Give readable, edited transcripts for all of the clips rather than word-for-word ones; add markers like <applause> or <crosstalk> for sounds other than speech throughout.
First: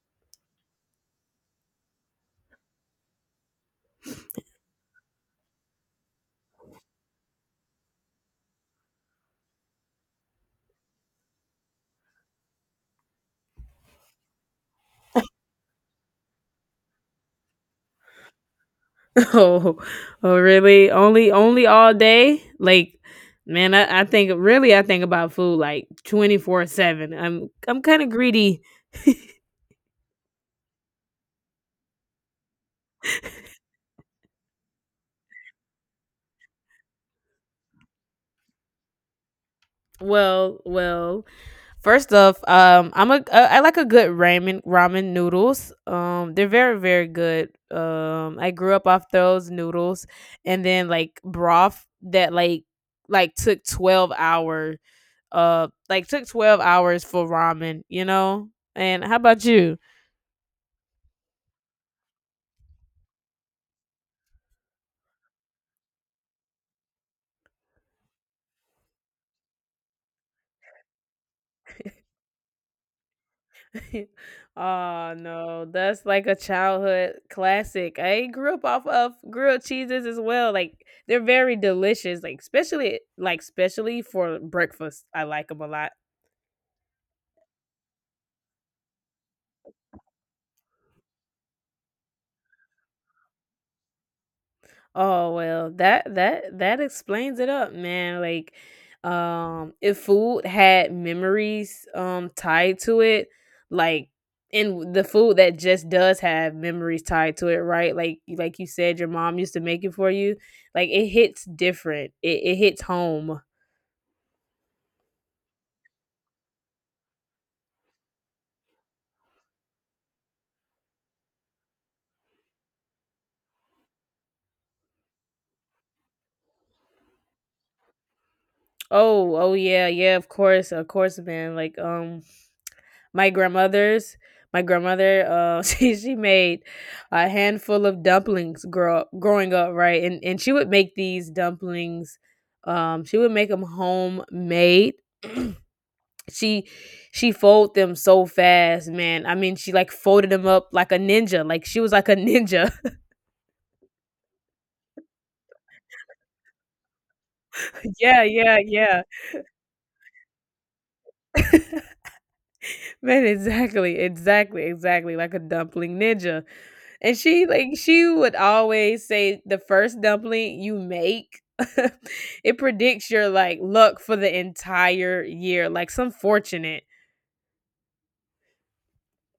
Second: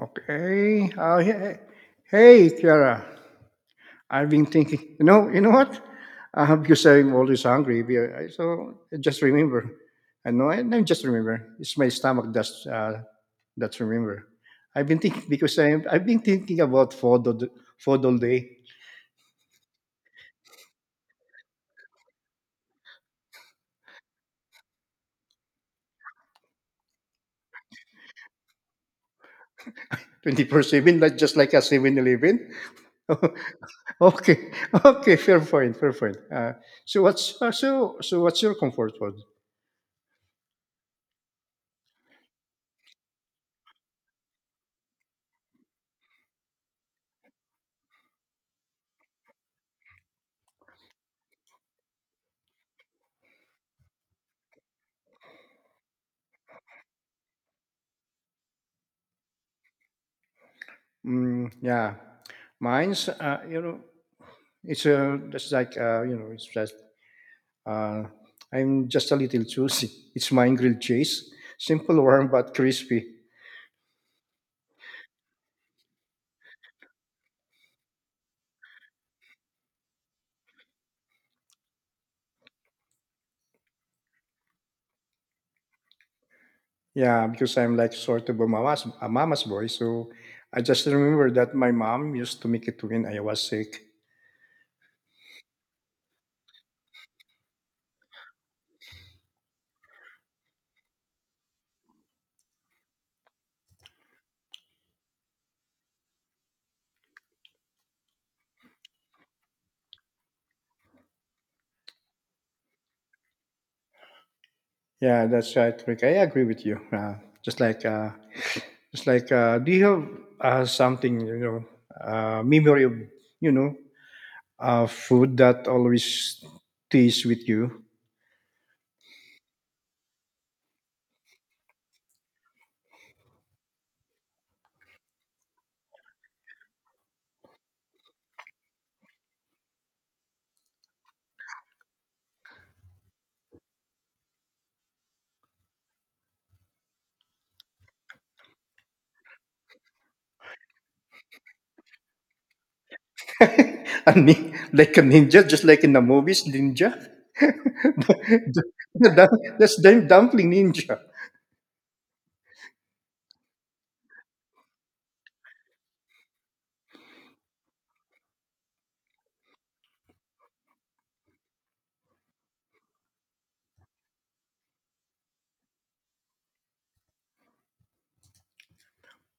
Okay. Kiara, I've been thinking. You know what? Because I'm always hungry. So I just remember. I know. I just remember. It's my stomach that's remember. I've been thinking because I've been thinking about food all day, Oh, <laughs> oh, really? Only, only all day? Like, man, I think really, I think about food like 24/7. I'm kind of greedy. 24/7, like just like a 7-Eleven. <laughs> okay, okay, fair point, fair point. So so what's your comfort food? Well, first off, I'm a, I like a good ramen noodles. They're very, very good. I grew up off those noodles, and then like broth that like, like took twelve hour, like took 12 hours for ramen. You know. And how about you? Mm, yeah, mine's It's just like you know, it's just uh, I'm just a little choosy. It's mine grilled cheese, simple, warm but crispy. <laughs> Oh no, that's like a childhood classic. I grew up off of grilled cheeses as well. Like they're very delicious, like especially for breakfast. I like them a lot. Yeah, because I'm like sort of a mama's boy, so I just remember that my mom used to make it when I was sick. Oh, well, that explains it up, man, like, if food had memories, tied to it, like and the food that just does have memories tied to it, right? Like you said, your mom used to make it for you, like, it hits different. It hits home. Yeah, that's right, Rick. I agree with you. Just like uh, just like do you have something, memory of, you know food that always stays with you? Oh, oh, yeah, yeah, of course, man, like, my grandmother's my grandmother <laughs> she made a handful of dumplings growing up, right? And she would make these dumplings, she would make them homemade. she she folded them so fast, man. I mean, she like folded them up like a ninja, like she was like a ninja. <laughs> A like a ninja, just like in the movies, ninja. <laughs> <laughs> yeah, yeah, the, yeah. the, dum- that's the dumpling ninja. Man, exactly, exactly, exactly, like a dumpling ninja. And she would always say the first dumpling you make, <laughs> it predicts your like luck for the entire year, like some fortunate.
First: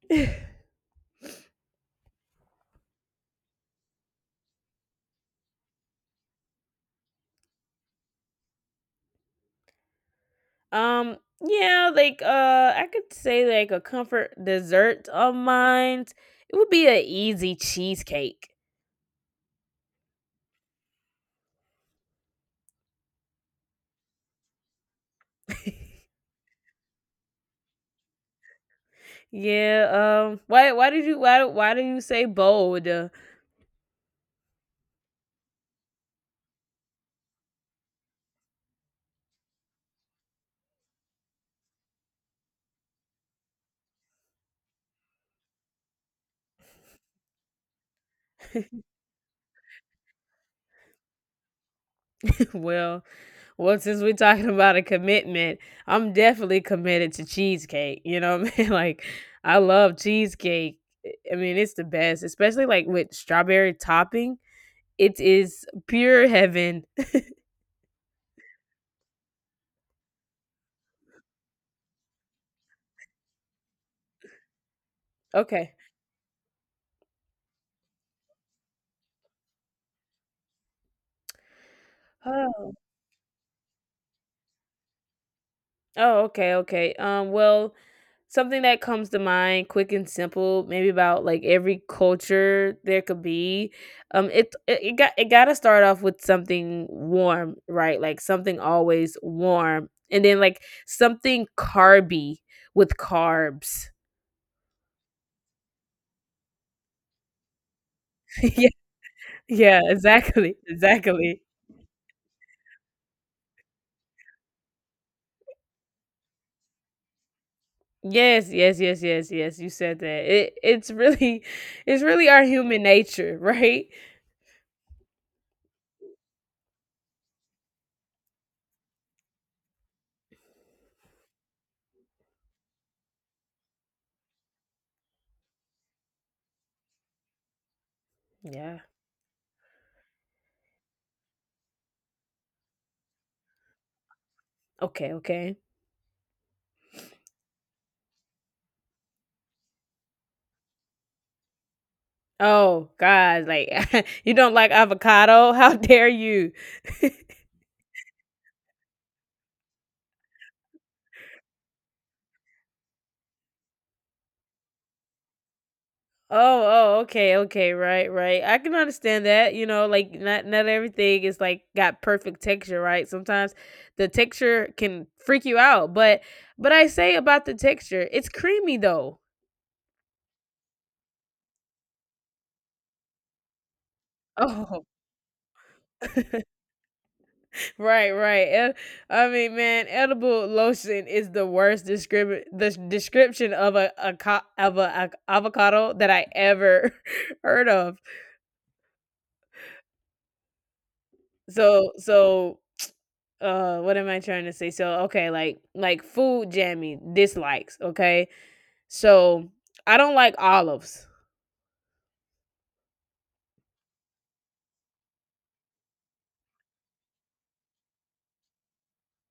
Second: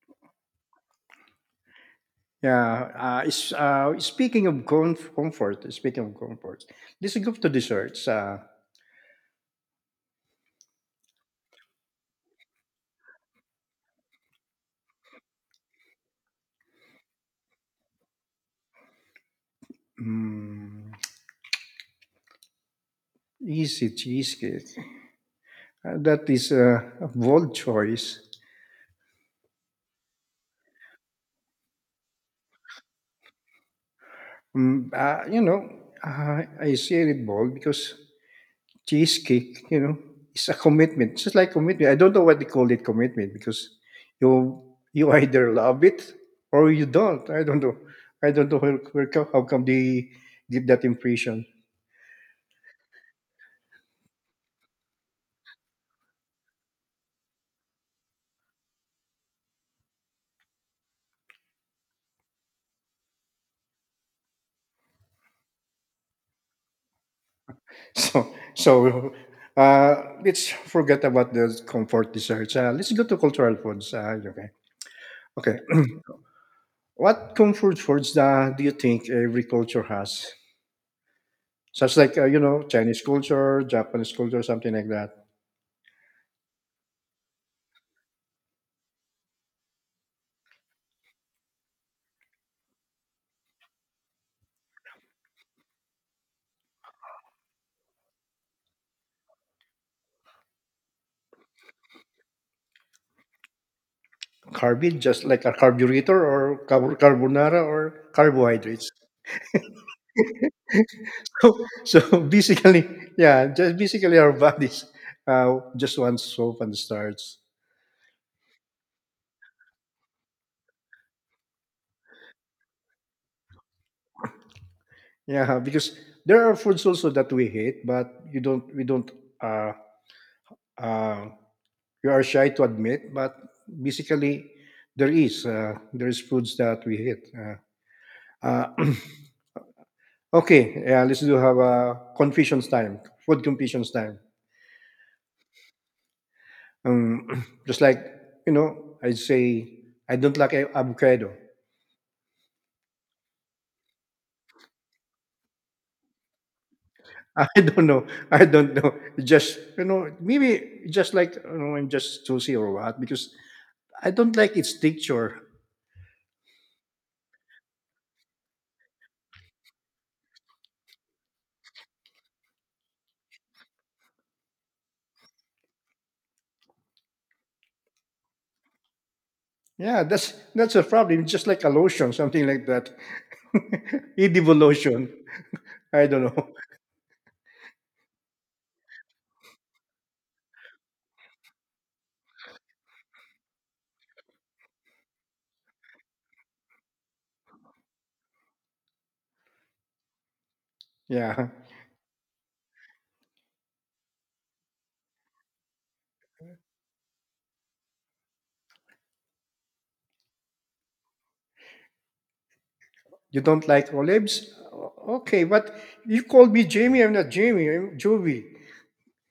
<laughs> Yeah. Is speaking of com- comfort, speaking of comfort, let's go to desserts. Um yeah, like I could say like a comfort dessert of mine. It would be an easy cheesecake. Mm, easy cheesecake. That is a bold choice. Yeah, why do you say bold? You know, I say it bold because cheesecake, you know, it's a commitment. It's just like commitment. I don't know what they call it commitment because you you either love it or you don't. I don't know. I don't know <laughs> how come they give that impression. well, Well, since we're talking <laughs> about a commitment, I'm definitely committed to cheesecake. You know what I mean? <laughs> Like, I love cheesecake. I mean, it's the best, especially like with strawberry topping. It is pure heaven. <laughs> So so uh, let's forget about the comfort desserts. Let's go to cultural foods. Okay. Okay. Okay. What comfort foods do you think every culture has? Such like you know, Oh. Chinese culture, Japanese culture, something like that. Oh, okay, okay. Well, something that comes to mind quick and simple, maybe about like every culture there could be. It it, it got to start off with something warm, right? Like something always warm, and then like something carby, with carbs. Carbid, just like a carbonara or <laughs> yeah, carbohydrates. <laughs> yeah, exactly. Exactly. So, so basically, yeah, just basically our bodies just want soap and starch. Yes, yes, yes, yes, yes. You said that. It's really <laughs> it's really our human nature, <laughs> right? Yeah, because there are foods also that we hate, but you don't, we don't, uh, uh, you are shy to admit, but basically there is foods that we hate. Uh, Yeah. uh, <clears throat> okay, yeah, let's do have a confessions time, food confessions time. Okay, okay. <clears throat> Just like, you know, I say, I don't like a- avocado. Oh god, like, <laughs> you don't like avocado? <laughs> How dare you? <laughs> I don't know. I don't know. It just, you know, maybe just like, you know, I'm just choosy or what, because I don't like its texture. Oh, oh, okay, okay, right, right. I can understand that, you know, like, not everything is, like, got perfect texture, right? Sometimes the texture can freak you out, but I say about the texture, it's creamy though. Yeah, that's a problem. It's just like a lotion, something like that. <laughs> Edible Oh. lotion. I don't know. <laughs> <laughs> Right, right. Eh, I mean, man, edible lotion is the worst descrip the description of a co of a avocado that I ever <laughs> heard of. Yeah. So so, what am I trying to say? So, okay, like food jammy dislikes, okay? So, I don't like olives. You don't like olives? Okay, but you called me Jamie. I'm not Jamie. I'm Jovi.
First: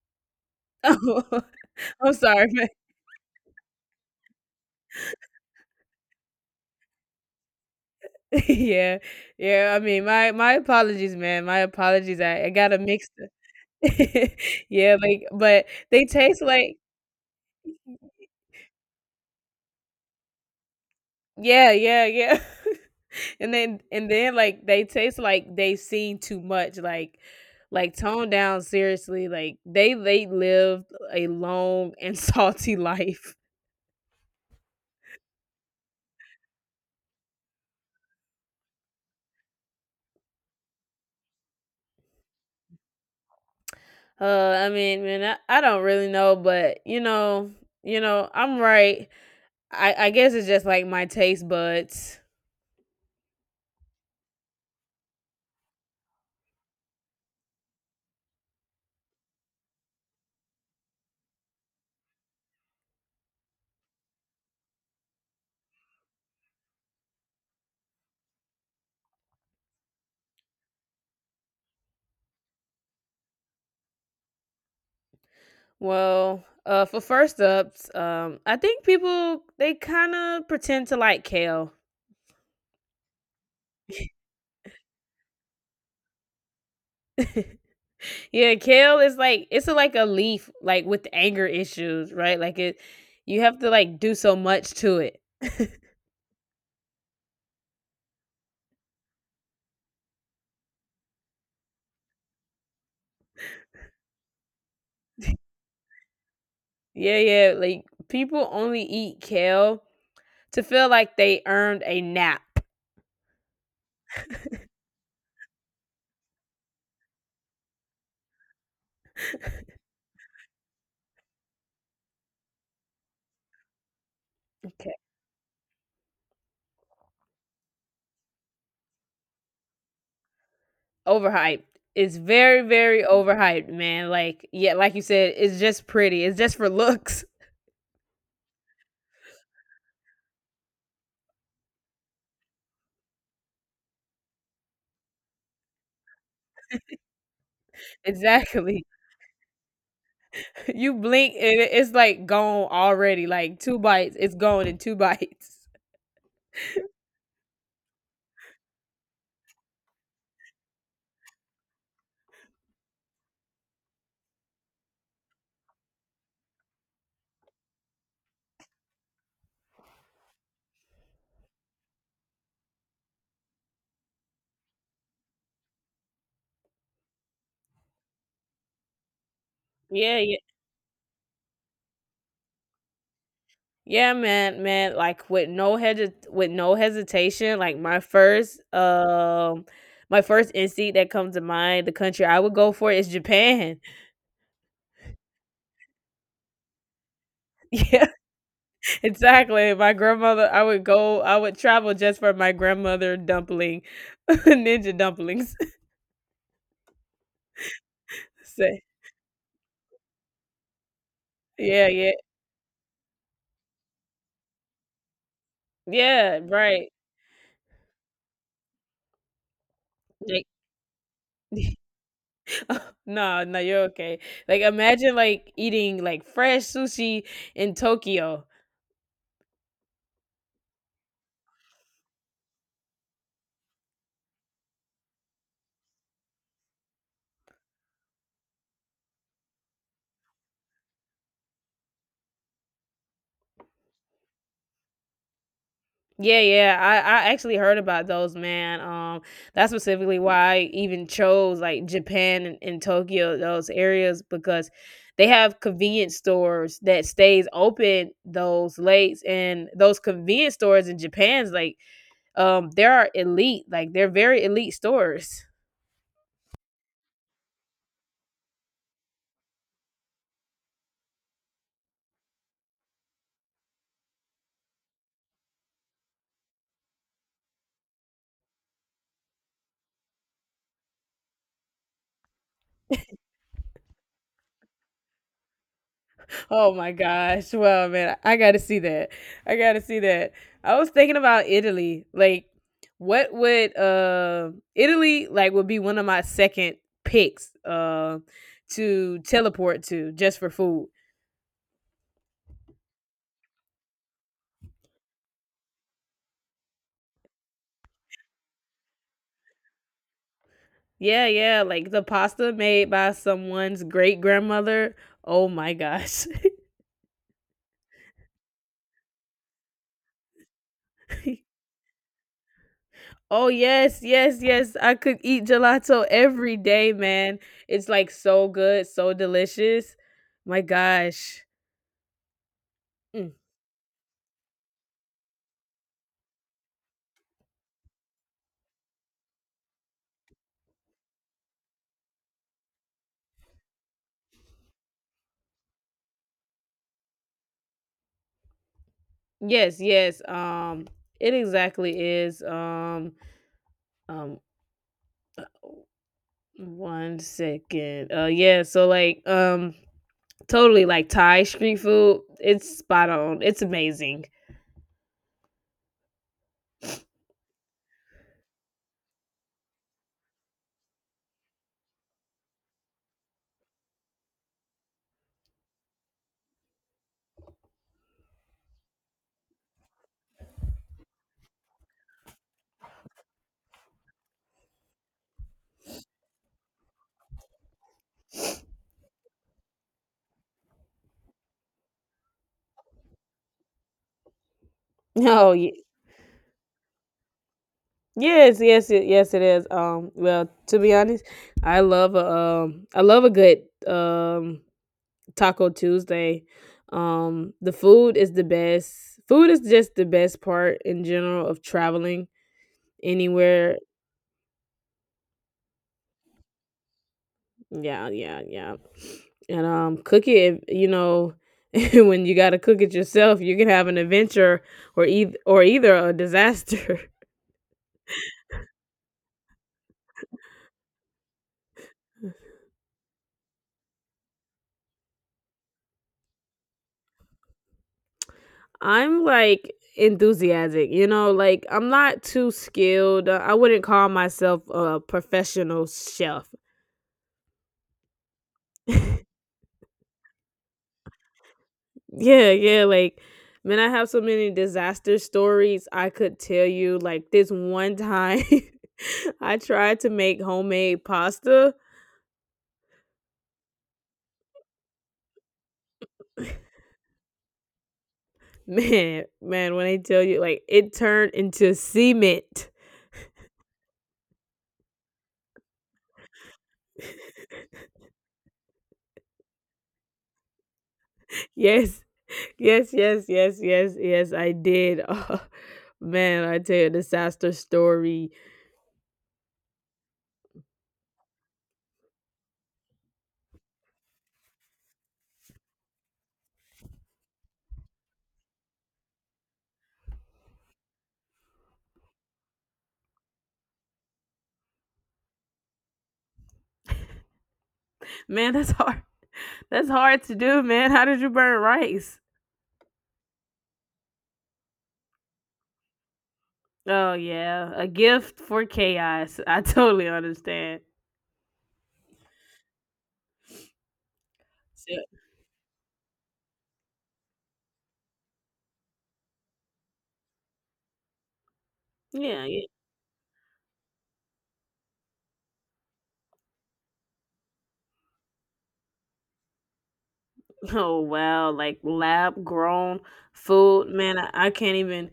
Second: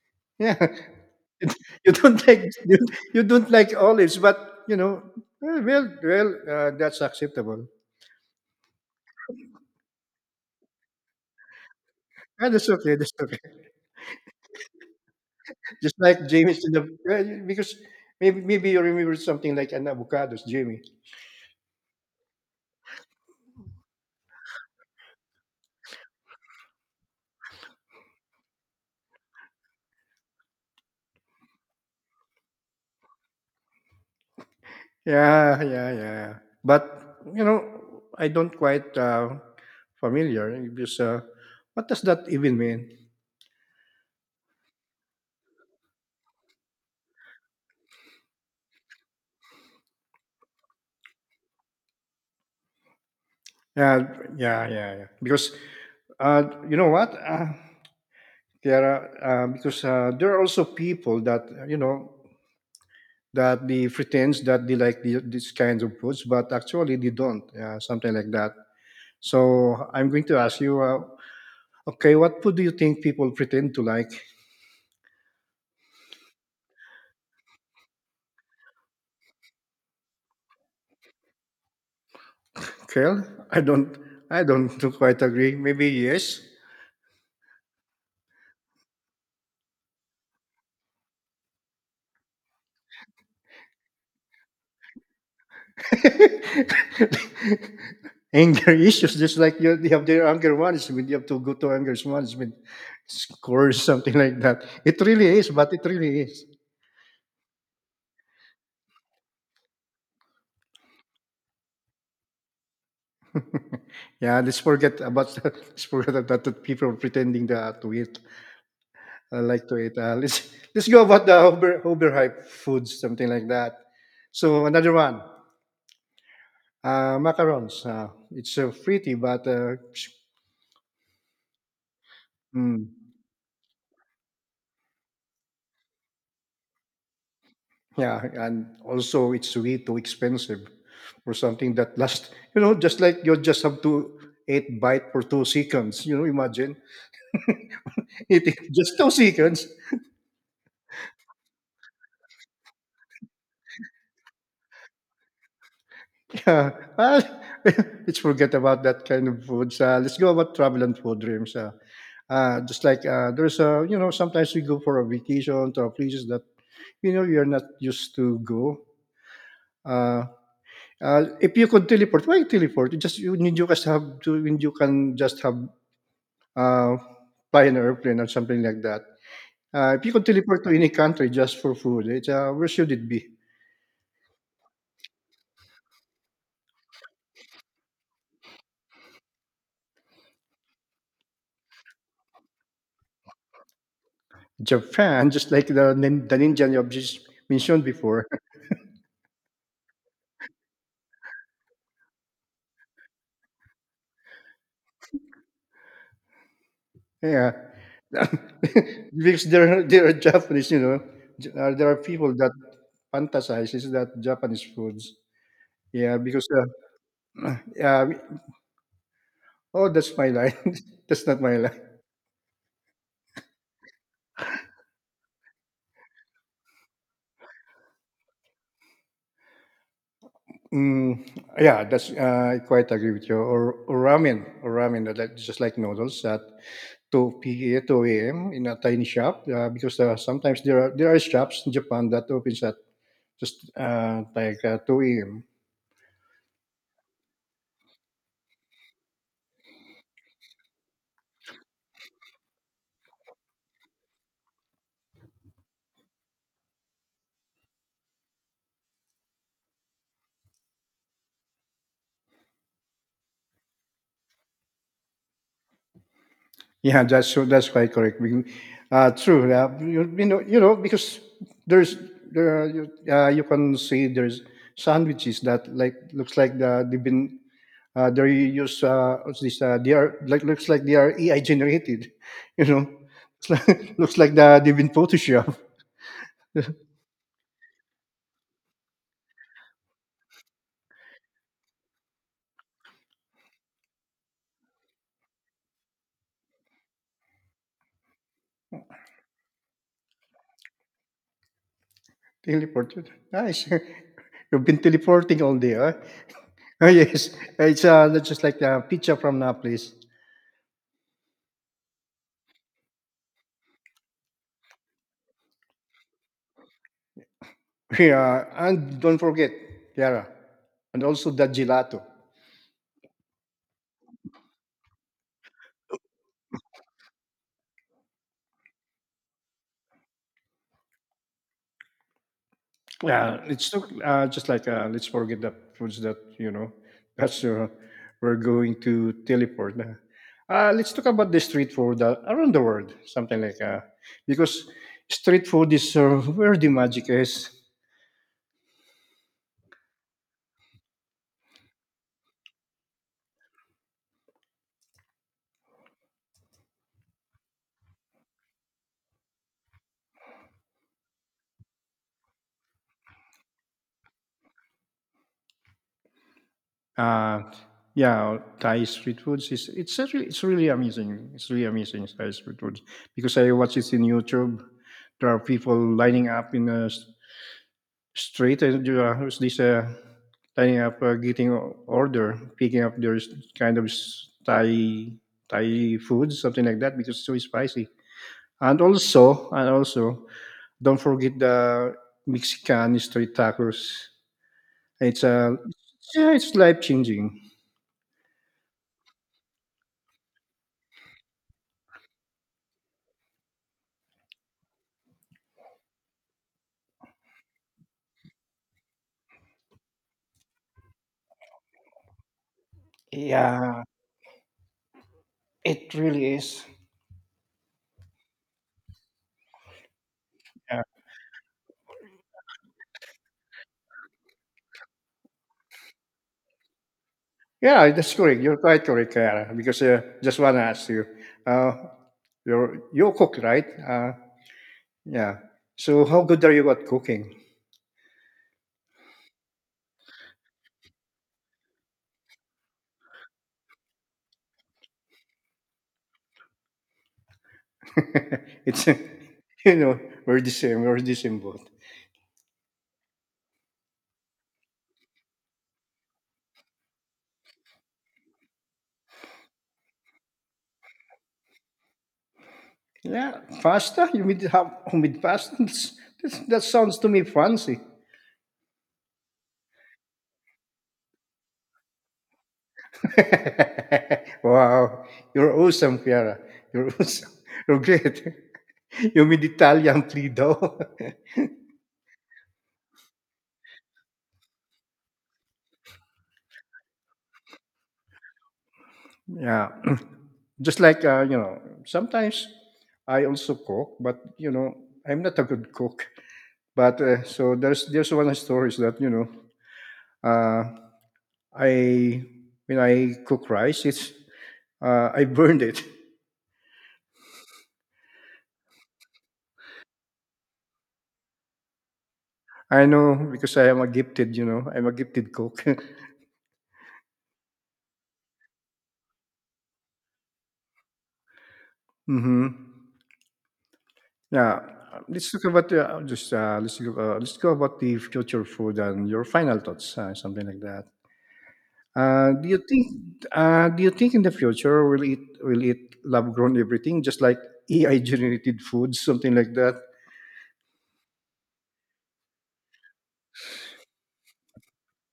<laughs> Yeah. <laughs> <laughs> You I'm don't like sorry, man. you you don't like olives, but, you know, well, that's acceptable. <laughs> Yeah. Yeah, I mean, my apologies, man. My apologies. I Ah, I that's got a okay, mix. that's okay. <laughs> Yeah, like but <laughs> Just they like taste Jamie's in like. the well, because maybe you remember something like an avocados, Jamie. Yeah, yeah, yeah. <laughs> And then like they taste like they've seen too much, like toned down seriously. Like they lived a long and <laughs> salty life. Yeah. But, you know, I don't quite, familiar because, what does that even mean? I mean, man, I don't really know, but you know, I'm right. I guess it's just like my taste buds. Yeah, yeah. Uh, you know what, Kiara, there are also people you know, that they pretends that they like this kind of foods, but actually they don't, yeah, something like that. So I'm going to ask you, okay, what food do you think people pretend to like? Well, for first ups, I think people they kinda pretend to like kale. Kale? I don't <laughs> quite agree. Maybe yes. Yeah, kale is like it's a, like a leaf like with anger issues, right? Like it you have to like do so much to it. <laughs> Anger issues, just like you have their anger management, you have to go to anger management course, something like that. It really is, but it really is. Yeah, yeah, like people only eat kale to feel like they earned a nap. Yeah, let's forget about <laughs> let's forget about that people pretending that to eat I like to eat. Let's <laughs> let's go about the overhyped foods, something like that. So another Okay. one, macarons. It's pretty, but Overhyped. It's very, very mm, overhyped, man. Like yeah, like you said, it's just pretty. It's just for looks. <laughs> yeah, and also it's way too expensive for something that lasts. You know, just like you just have to eat bite for 2 seconds. You know, imagine <laughs> eating Exactly. just 2 seconds. <laughs> You blink and it's like gone already. Like two bites, it's gone in two bites. <laughs> Yeah, well, <laughs> let's forget about that kind of foods. Let's go about travel and food dreams. Just like there's a, you know, sometimes we go for a vacation to a places that, you know, you're not used to go. Uh, if you could teleport, why teleport? You just you, need you just have to, when you can just have uh, fly an airplane or something like that. If you Yeah, could yeah. teleport to any country just for food, where should it be? Yeah, man, man, like with no hesit with no hesitation, like my first instinct that comes to mind, the country I would go for is Japan. <laughs> Japan, <laughs> just like the ninja you just mentioned Yeah, before. exactly. My grandmother I would go I would travel just for my grandmother dumpling, <laughs> ninja dumplings. <laughs> Yeah, So, <laughs> because there are Japanese, you know, yeah, there are yeah. people that fantasizes that Japanese foods. Yeah, Yeah, because right. uh, uh, oh, that's my Like line. <laughs> That's not my line. <laughs> no, no, you're okay. Like imagine like eating like fresh sushi in Tokyo. Mm, yeah, that's I quite agree with you. Or ramen, just like noodles at 2 p.m. 2 a.m. in a tiny shop. Because Sometimes there are shops in Japan that opens at just like 2 a.m. Yeah, yeah. I actually heard about those, man. That's specifically why I even chose like Japan and Tokyo, those areas, because they have convenience stores that stays open those late. And those convenience stores in Japan's like they are elite, like they're very elite stores. Yeah, that's quite correct. True. You know, you know, because there's there are, you can see there's sandwiches that like looks like they've been they use what's this? They are like looks like they are AI generated. <laughs> You know, it's like- <laughs> looks like they've been photoshopped. Oh my gosh. Well, man, I got to see that. I got to see that. I was thinking about Italy. Like what would Italy like would be one of my second picks to teleport to just for food. Teleported. Nice. <laughs> You've been teleporting all day, huh? <laughs> Oh yes, it's that's just like the pizza from Naples. Yeah, yeah, like the pasta made by someone's great grandmother. Oh my gosh. Yeah, and don't forget, Kiara, and also <laughs> the gelato. oh yes, yes, yes. I could eat gelato every day, man. It's like so good, so delicious. My gosh. Mm. Yeah, it's not, just like let's forget the foods that you know. <laughs> That's we're going to teleport. Let's talk about the street food around the world, something like because street food is where the magic is. Yes, yes. It exactly is. Um, uh, one second. Yeah. So like, totally like Thai street food. It's spot on. It's amazing. Uh, yeah, Thai street foods is it's really amazing. It's really amazing Thai street foods because I watch it in YouTube. There are people lining up in a street and there's this lining up getting order picking up there's kind of thai food something like that because it's so spicy and also don't forget the mexican street tacos it's Oh, yeah it's life changing. yes, yes, yes. It is. Well, to be honest, I love a good Taco Tuesday. The food is the best. Food is just the best part in general of traveling anywhere. Yeah, it really is. Yeah, yeah, yeah. And cook it. Yeah. You know, <laughs> when you got to cook it yourself, you can have an adventure or either a disaster. Yeah, that's correct, you're quite correct, Kara. Because just want to ask you, uh you, you cook right? Yeah. So how good are you at cooking? <laughs> I'm like enthusiastic. You know, like I'm not too skilled. I wouldn't call myself a professional chef. <laughs> It's <laughs> <laughs> you know we're the same. We're the same boat. yeah, yeah. Like, man, I have so many disaster stories I could tell you. Like this one time, <laughs> I tried to make homemade pasta. Yeah, pasta. You mean how homemade pasta? <laughs> That's, that sounds to me fancy. <laughs> Man, man, when I tell you, like, it turned into cement. <laughs> <laughs> Wow, you're awesome, Chiara. You're awesome. <laughs> You're great. <laughs> You mean Italian Plido? <laughs> Yes, yes, yes, yes, yes, yes, I did. <laughs> Oh, man, I tell you, a disaster story. Yeah. <clears throat> Just like you know, sometimes I also cook, but you know, I'm not a good cook. But there's one story that you know. Uh, I when I cook rice, it's I burned it. Man, that's hard. That's hard to do, man. How did you burn rice? <laughs> I know because I am a gifted, you know, I'm a gifted cook. Oh, yeah, a gift for chaos. <laughs> I totally understand. <laughs> Hmm. Yeah, So, let's look, let's go about the future food and your final thoughts, something like that. Yeah, yeah. Do you think in the future will it lab grown everything just like AI generated food, <laughs> something like that? Oh wow, like lab grown food, man. I can't even,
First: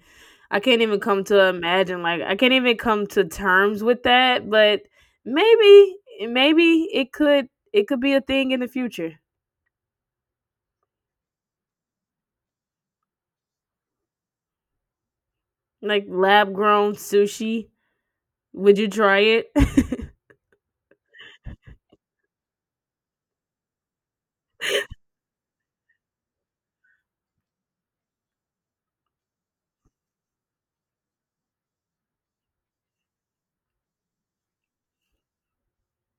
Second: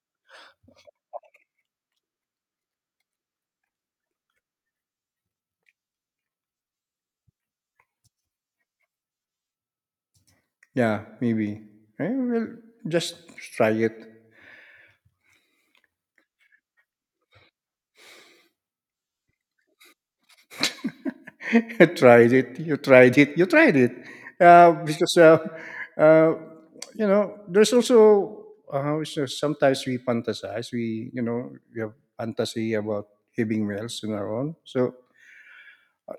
I can't even come to imagine, like I can't even come to terms with that, but maybe maybe it could be a thing in the future. Yeah, maybe. Eh, well, just try it. Like lab grown sushi. Would you try it? <laughs> You tried it. You tried it. You tried it. Uh, because, uh, uh, you know, there's also how is sometimes we fantasize. We, you know, we have fantasy about having meals on our own. So,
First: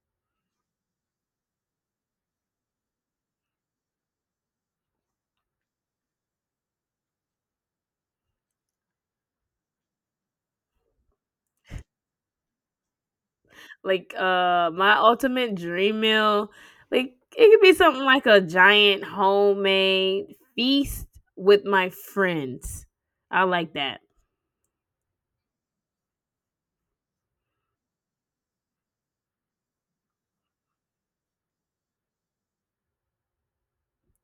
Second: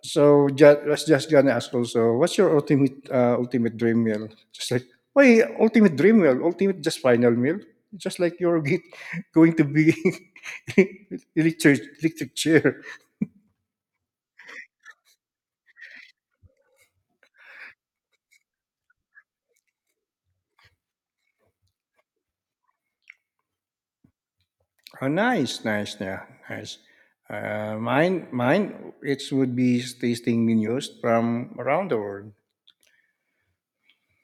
so just, I was just gonna ask also, what's your ultimate ultimate dream meal? Just like, why ultimate dream meal? Ultimate just final meal? Just like you're <laughs> get, going to be <laughs> electric chair. <laughs> like my ultimate dream meal. Like it could be something like a giant homemade feast with my friends. I like that. Oh, nice, nice, yeah, nice. Mine, it would be tasting menus from around the world.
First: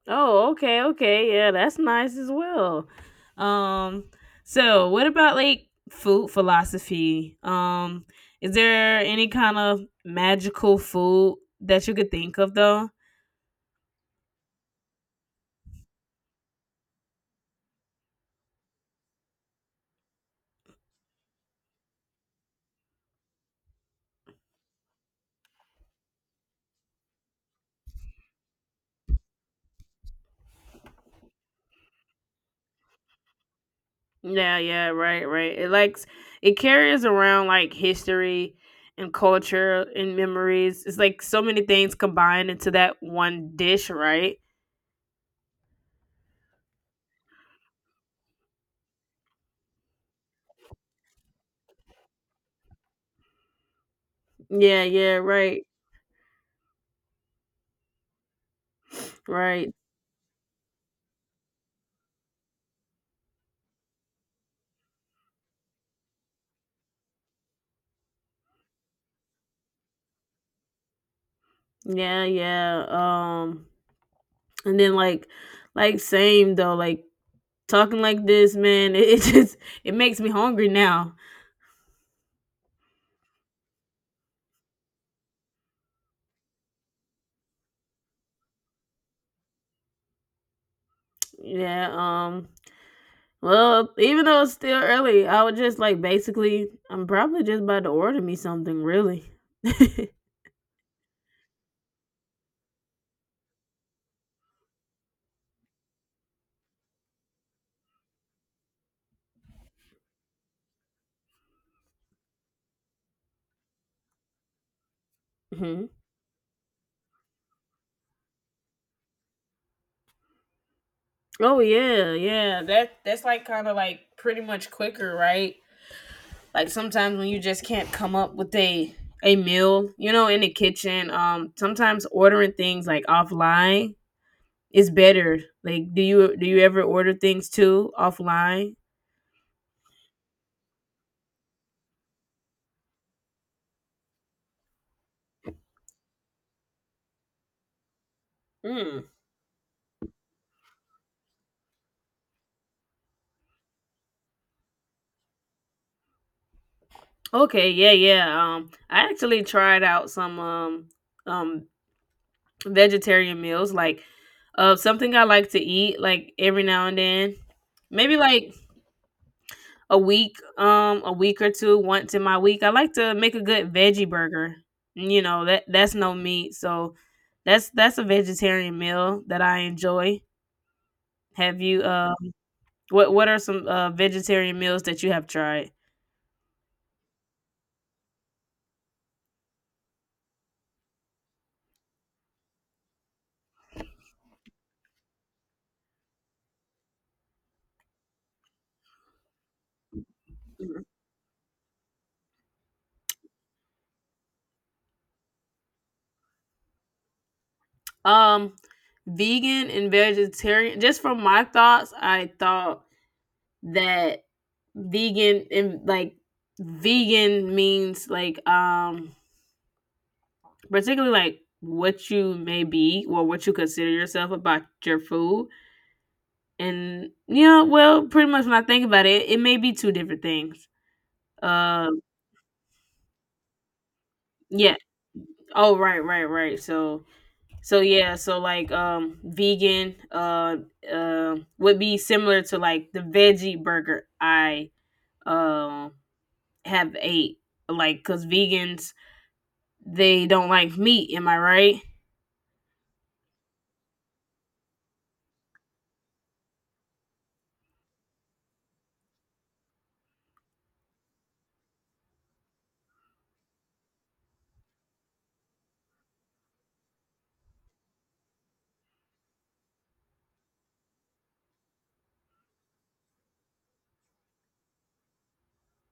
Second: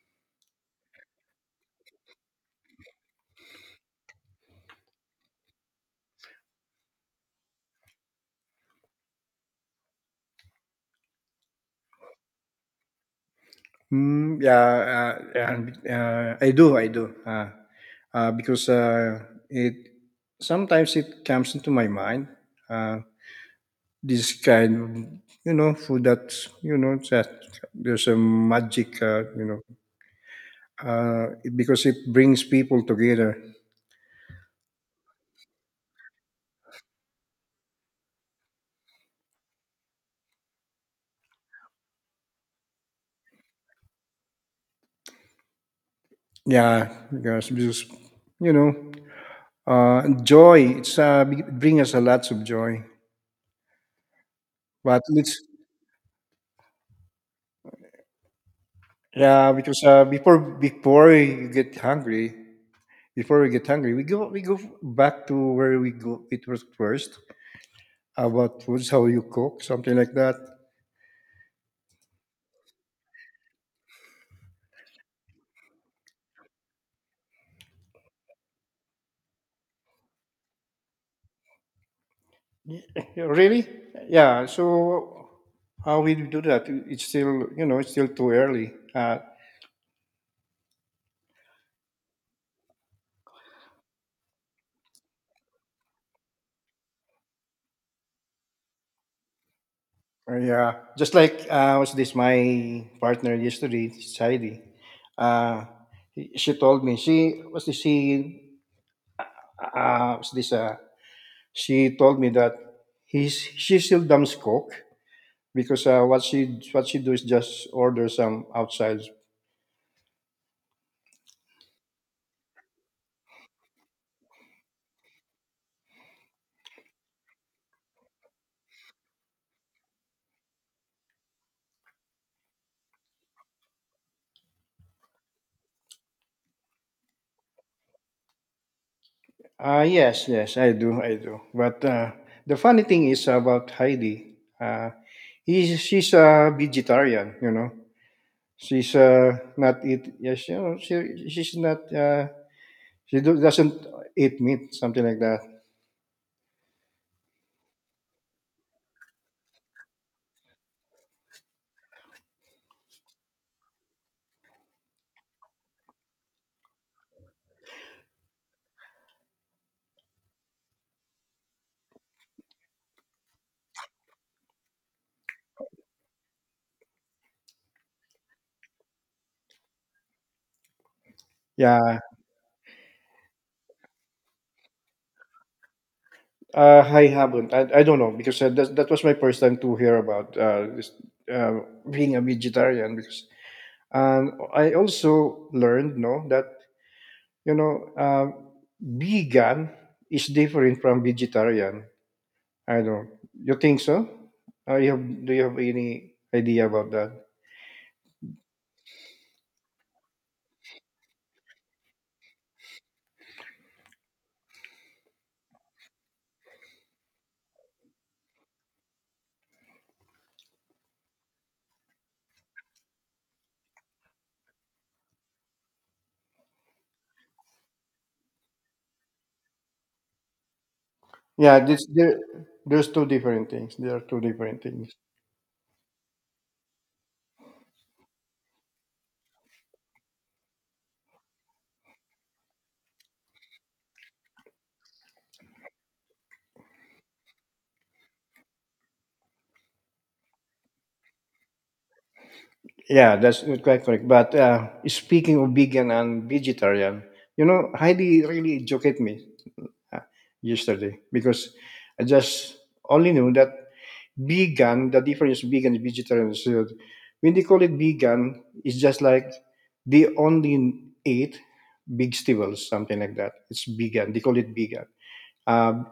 Oh, okay, okay. Yeah, that's nice as well. Um, so what about like food philosophy? Is there any kind of magical food that you could think of though? Hmm. Yeah, I do, I do. Because it sometimes it comes into my mind. Uh, this kind, of, you know, food that's you know that there's a magic, because it brings people together. Yeah, yeah, right, right. It likes it carries around like history and culture and memories. It's like so many things combined into that one dish, right? Yeah, because you know. Joy. It's bring us a lots of joy. Yeah, But yeah, let's right. yeah, Right. because before you get hungry, before we get hungry, we go back to where we go. It was first about foods, how you cook, something like that. <laughs> Yeah, yeah. And then like same though, like talking like this, man, <laughs> it makes me hungry now. Y- Really? Yeah. So how we do that? It's still you know it's still too early. Yeah, well, even though it's still early, I would just basically I'm probably just about to order me something, really. <laughs> Yeah. Just like was this my partner yesterday, Heidi. Uh, she told me she what's this she told me that he's she still dumps coke hmm. because what she do is just order some outside. Oh yeah, yeah. That's like kind of like pretty much quicker, right? Like sometimes when you just can't come up with a meal, you know, in the kitchen. Sometimes ordering things like offline is better. Like, do you ever order things too offline? Yes, yes, I do, I do. But the funny thing is about Heidi. He's She's a vegetarian, you know. She's Mm. Not eat. Yes, you know, she's not. Doesn't eat meat, something like that. Okay, yeah, yeah. I actually tried out some um vegetarian meals, like something I like to eat like every now and then. Maybe like a week or two, once in my week. I like to make a good veggie burger. You know, that that's no meat, so that's a vegetarian meal that I enjoy. Have you Yeah. What are some vegetarian meals that you have tried? I haven't. I don't know because that was my first time to hear about this, being a vegetarian. Because and I also learned, no, that you know, um, vegan is different Mhm. from vegetarian. I don't. You think so? Do you have any idea about that? Um, vegan and vegetarian. Just from my thoughts, I thought that vegan and like vegan means like particularly like what you may be or what you consider yourself about your food, and you know well, pretty much when I think about it, it may be two different things. Yeah, this uh there. There's two different things. There are two different yeah. things. Oh, right, right, right. So, so yeah, so like vegan, would be similar to like the veggie burger I um have ate, like cuz vegans they don't like meat, am I right? Yeah, that's quite correct. But speaking of vegan and vegetarian, you know, Heidi really educate me uh, yesterday because I just only knew that vegan, the difference vegan and vegetarian is when they call it vegan, it's just like they only eat vegetables, something like that. It's vegan. They call it vegan. Uh,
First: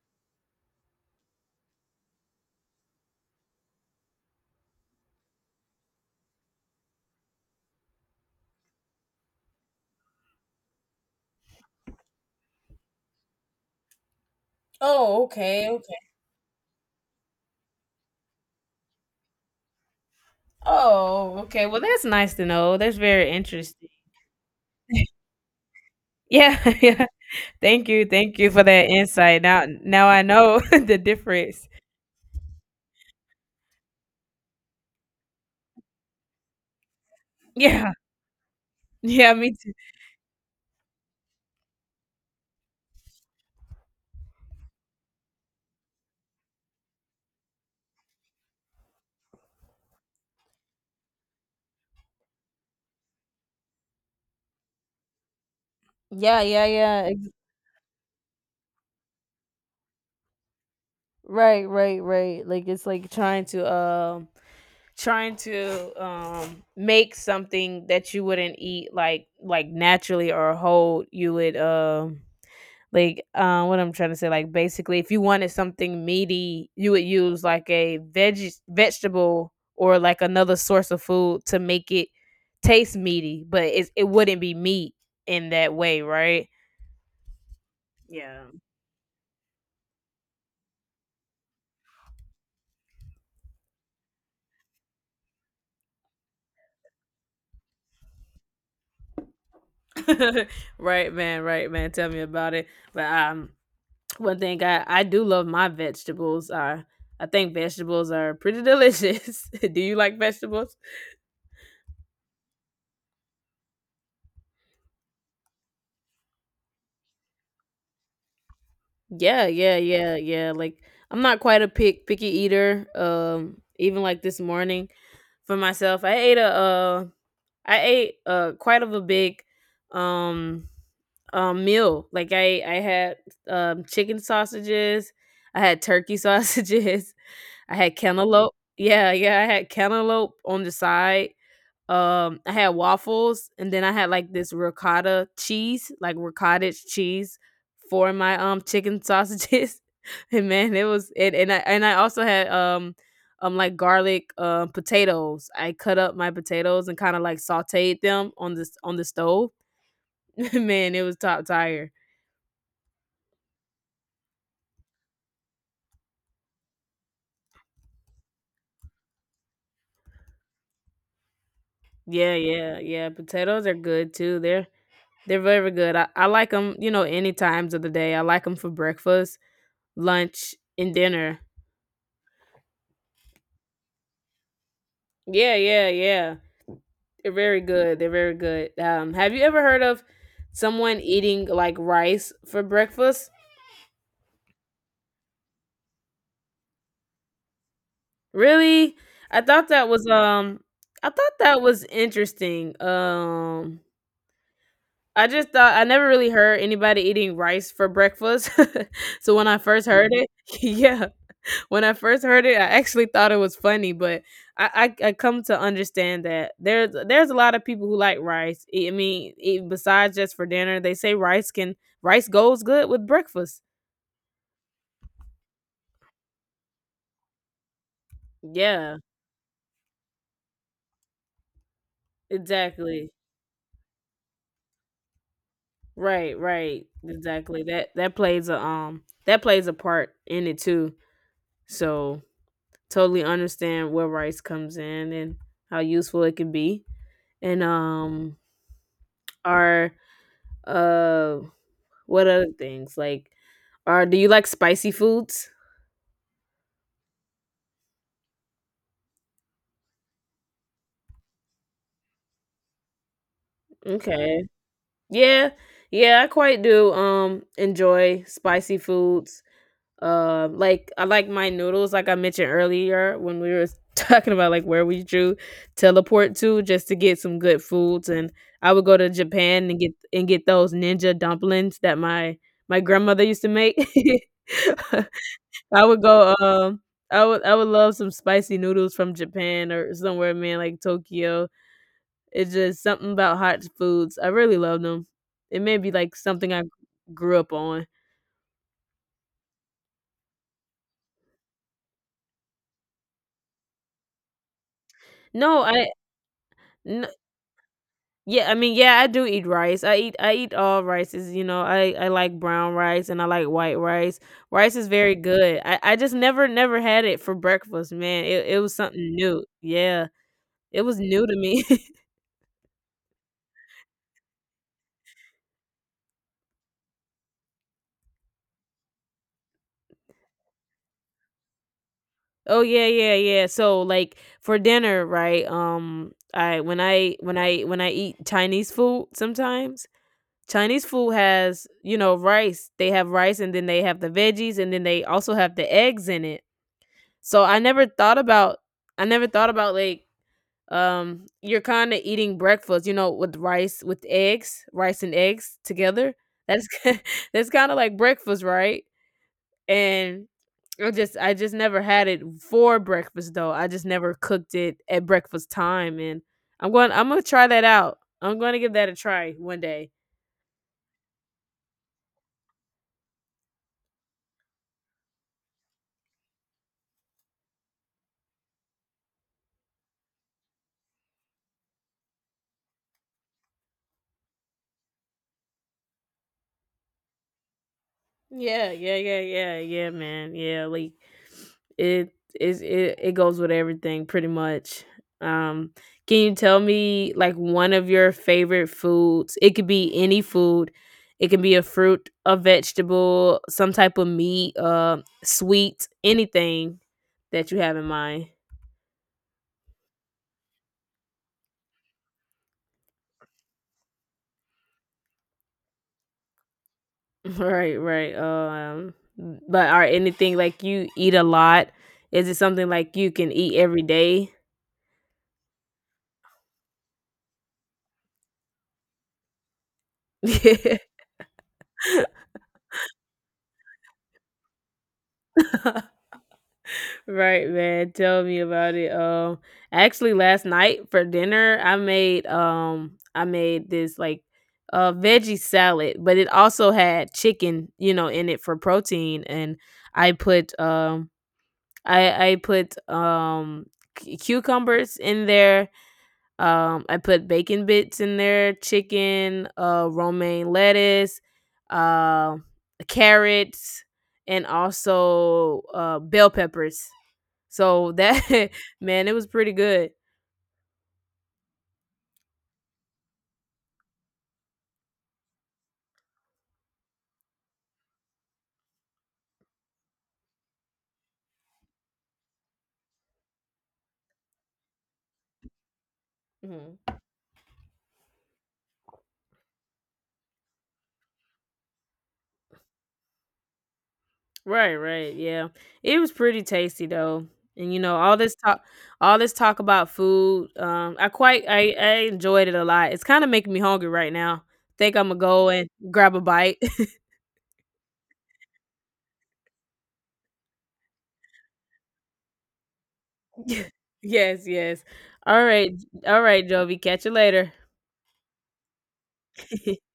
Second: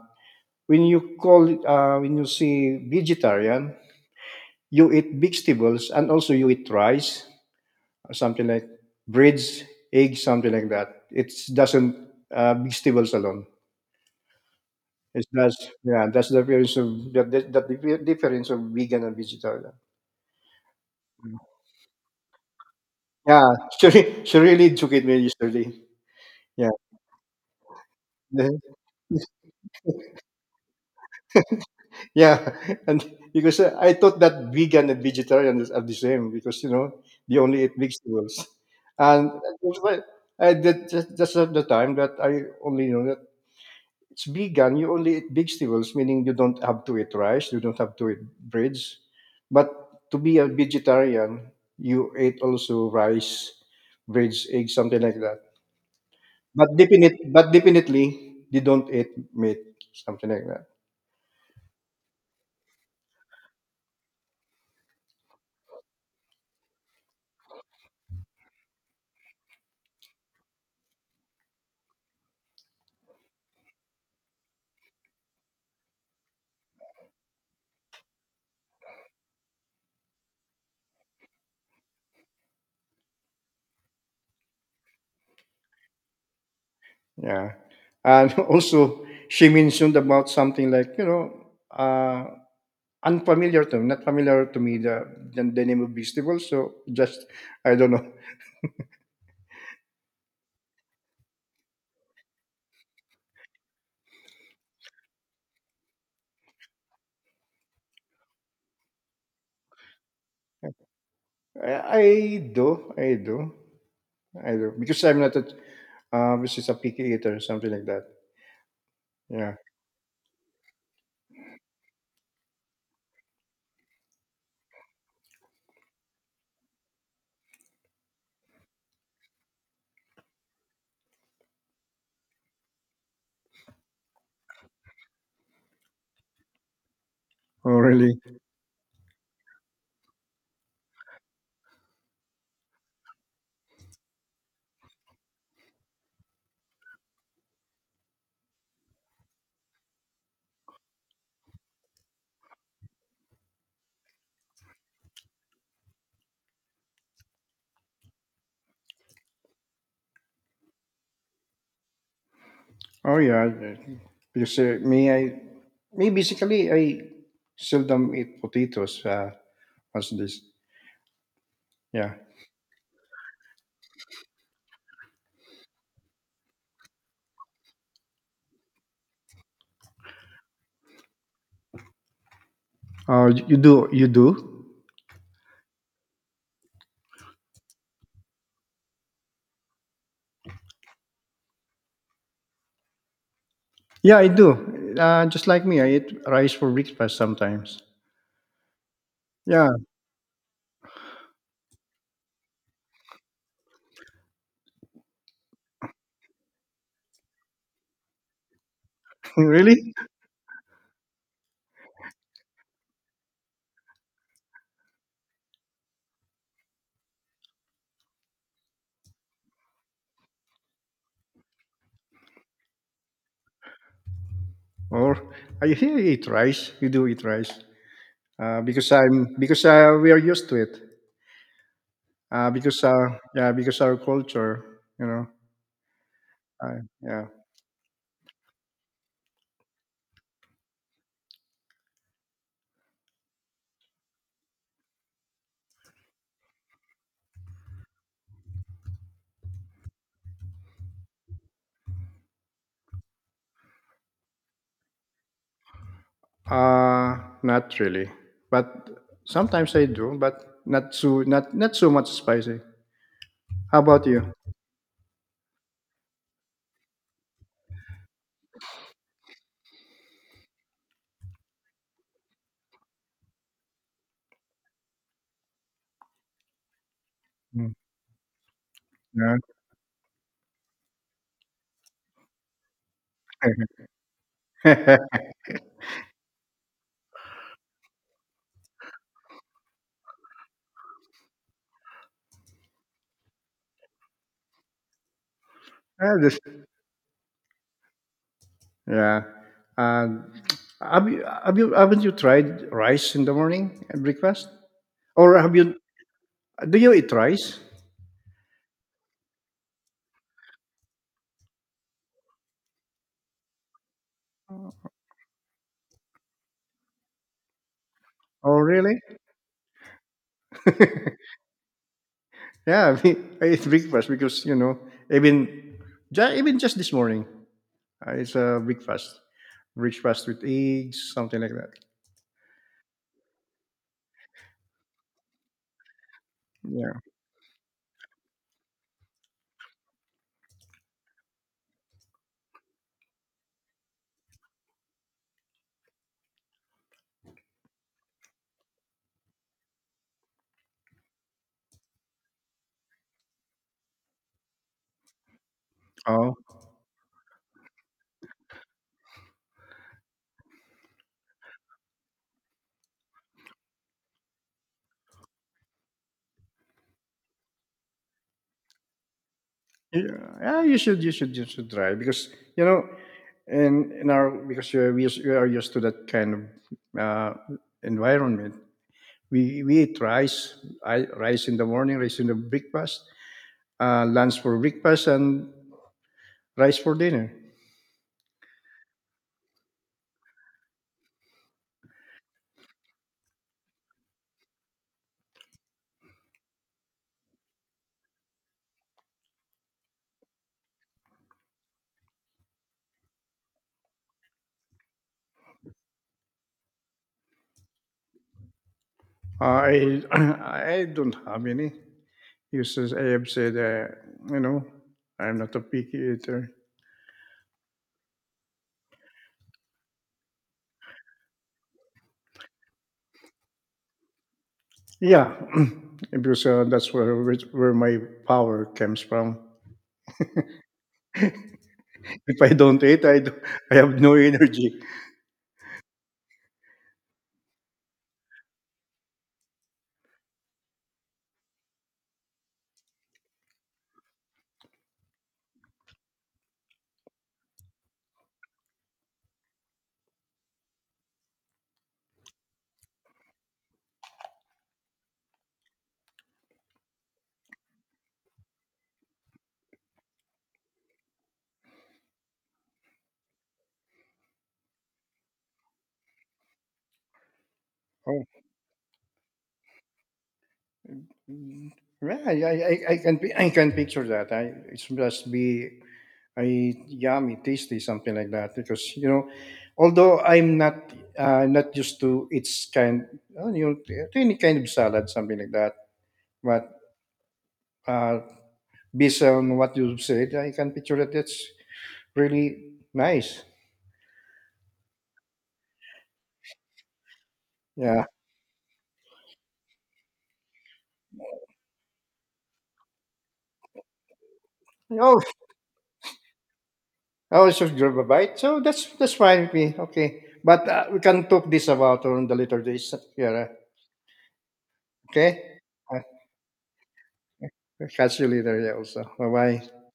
when you see vegetarian, you eat vegetables and also you eat rice, something like breads, eggs, something like that. It doesn't vegetables alone. Oh, It's okay, that's okay. Yeah, that's the difference of difference of vegan and vegetarian. Oh, Mm. okay. Well, that's nice to know. That's very Yeah, <laughs> interesting. She really educated me yesterday. Yeah, Yeah, <laughs> yeah. Thank you. Thank you for <laughs> that insight. Now now I know <laughs> the difference. yeah, and because I thought that vegan and vegetarian is- are the same because you know they only eat Yeah. vegetables, and Yeah, me too. that's why I did just at the time that I only know that it's vegan. You only eat vegetables, meaning you don't have to eat rice. You don't have to eat breads. But to be a vegetarian, you eat also rice, breads, eggs, something like that. Yeah, yeah, yeah. But definitely, they don't eat meat, something like that. Right, right, right. Like it's like trying to trying to make something that you wouldn't eat like naturally or whole you would like what I'm trying to say like basically if you wanted something meaty you would use like a veggie vegetable or like another source of food to make it taste meaty but it wouldn't be meat in that way, right? Yeah. And Yeah. <laughs> also, she mentioned about something like, you know, unfamiliar to me, not familiar to me, the name of vegetables. So just, I don't know. <laughs> Right, man. Right, man, tell me about it. But One thing I do love my vegetables. I think vegetables are pretty delicious. <laughs> Do you like vegetables? I, I do, I do. Either because I'm not a obviously it's a picky eater, something like that. Yeah, Yeah. yeah, yeah, yeah. Like I'm not quite a picky eater. Even like this morning for myself, I ate quite of a big um meal. Like I had chicken sausages, I had turkey sausages, <laughs> Oh I had really? cantaloupe. Yeah, yeah, I had cantaloupe on the side. I had waffles and then I had like this ricotta cheese, like ricotta cheese for my chicken sausages. <laughs> And man, it was it and I also had like garlic potatoes. I cut up my potatoes and kind of like sauteed them on this on the stove. <laughs> Man, it was top tier. Oh yeah. Because me, basically I seldom eat potatoes. As this. Yeah. Yeah, yeah, yeah. Potatoes are good too. They're very good. I like them, you know, any times of the day. I like them for breakfast, lunch, and dinner. Oh, y- you do. You do. Yeah, yeah, yeah. They're very good. They're very good. Have you ever heard of someone eating like rice for breakfast? Yeah, I do. Just like me, I eat rice for breakfast sometimes. Really? I thought Yeah. that was um I thought that was interesting. I just thought I never really heard anybody eating rice for breakfast. <laughs> So <laughs> when I first really? heard it, <laughs> yeah. When I first heard it, I actually thought it was funny, but I come to understand that there's a lot of people who like rice. I mean, besides just for dinner, they say rice goes good with breakfast. Or I hear you eat rice. You do eat rice. Because Yeah, I'm because we are used to it. Because exactly. Yeah, because our culture, you know. Right, right, Yeah. exactly. That plays a that plays a part in it too. So totally understand where rice comes in and how useful it can be, and our uh what other things like Or do you like spicy foods? Uh, Not really. But sometimes I do, but not not not so much spicy. How about you? Okay. Yeah. Yeah, I quite do enjoy spicy foods. Like I like my noodles, like I mentioned earlier when we were <laughs> talking about like where we drew teleport to just to get some good Mm. foods. And I would go to Yeah. Japan and get those ninja dumplings that my grandmother used to make. <laughs> <laughs> I would go um I would love some spicy noodles from Japan or somewhere, man, like Tokyo. It's just something about hot foods. I really love them. It may be like Yeah, something I grew up on. yeah. And have you haven't you tried rice in the morning at breakfast? Or have No, you do you n- eat rice? yeah, I mean, yeah, I do eat rice. I eat all rices, you know. I like brown rice and I like white rice. Rice is very good. I just never had it for breakfast, man. It Oh was really? something new. Yeah. It was new to <laughs> me. <laughs> yeah, I mean, I eat breakfast because you know even even just this morning it's a breakfast breakfast with eggs something like that. Oh yeah, yeah, yeah. So like for dinner, right? I when Yeah. I when I when I eat Chinese food sometimes Chinese food has, you know, rice. They have rice and then they have the veggies and then they also have the eggs in it. So I never thought about I never thought about like you're kind of eating breakfast, you know, with rice with eggs, rice and eggs together. Oh, That's <laughs> that's kind of like breakfast, right? And I just never had it for breakfast though. I just never cooked it at breakfast time and I'm going to try that out. I'm going to give that a try one day. yeah, yeah. You should, you should try because you know, in our because you're, we are used to that kind of environment. We eat rice, rice in the morning, rice in the breakfast, lunch for breakfast, and rice for dinner. Yeah, yeah, yeah, yeah, yeah, man. Yeah, like it it it goes with everything pretty much. Um can you tell me like one of your favorite foods? It could be any food. It can be a fruit, a vegetable, some type of meat, sweet, anything that you have in mind. <laughs> I <clears throat> I don't have any. Because as I have said, you know, I'm not a picky eater. Right, right. But are anything like you eat a lot? Is it something like you can eat every day? Yeah. <clears throat> because that's where my power comes from. <laughs> If I don't eat, I have no energy. Right, man. Tell me about it. Actually, last night for dinner, I made this like veggie salad, but it also had chicken, you know, in it for protein, and I put um, I put cucumbers in there. I put bacon bits in there, chicken, romaine lettuce, uh, carrots, and also bell peppers so that Oh, <laughs> man, it was pretty good. mm, yeah, I can I can picture that. I it's must be I yummy, tasty, something like that. Because you know, although I'm not not used to its kind, you know, to any kind of salad, something like that. But hmm uh, based on what you said, I can picture that. That's really nice. Right, right. Yeah. It was pretty tasty though. And you know, Yeah. All this talk about food, I enjoyed it a lot. It's kind of making me hungry right now. Think I'm gonna Oh, go and grab a bite. oh, it's just grab a bite. So that's fine with me. Okay, but we can talk this about on the later days, Kiara. <laughs> Yes, yes. All Okay, right. uh, All right, Jovi. Catch you later. catch you later. Yeah, also. Bye bye. <laughs>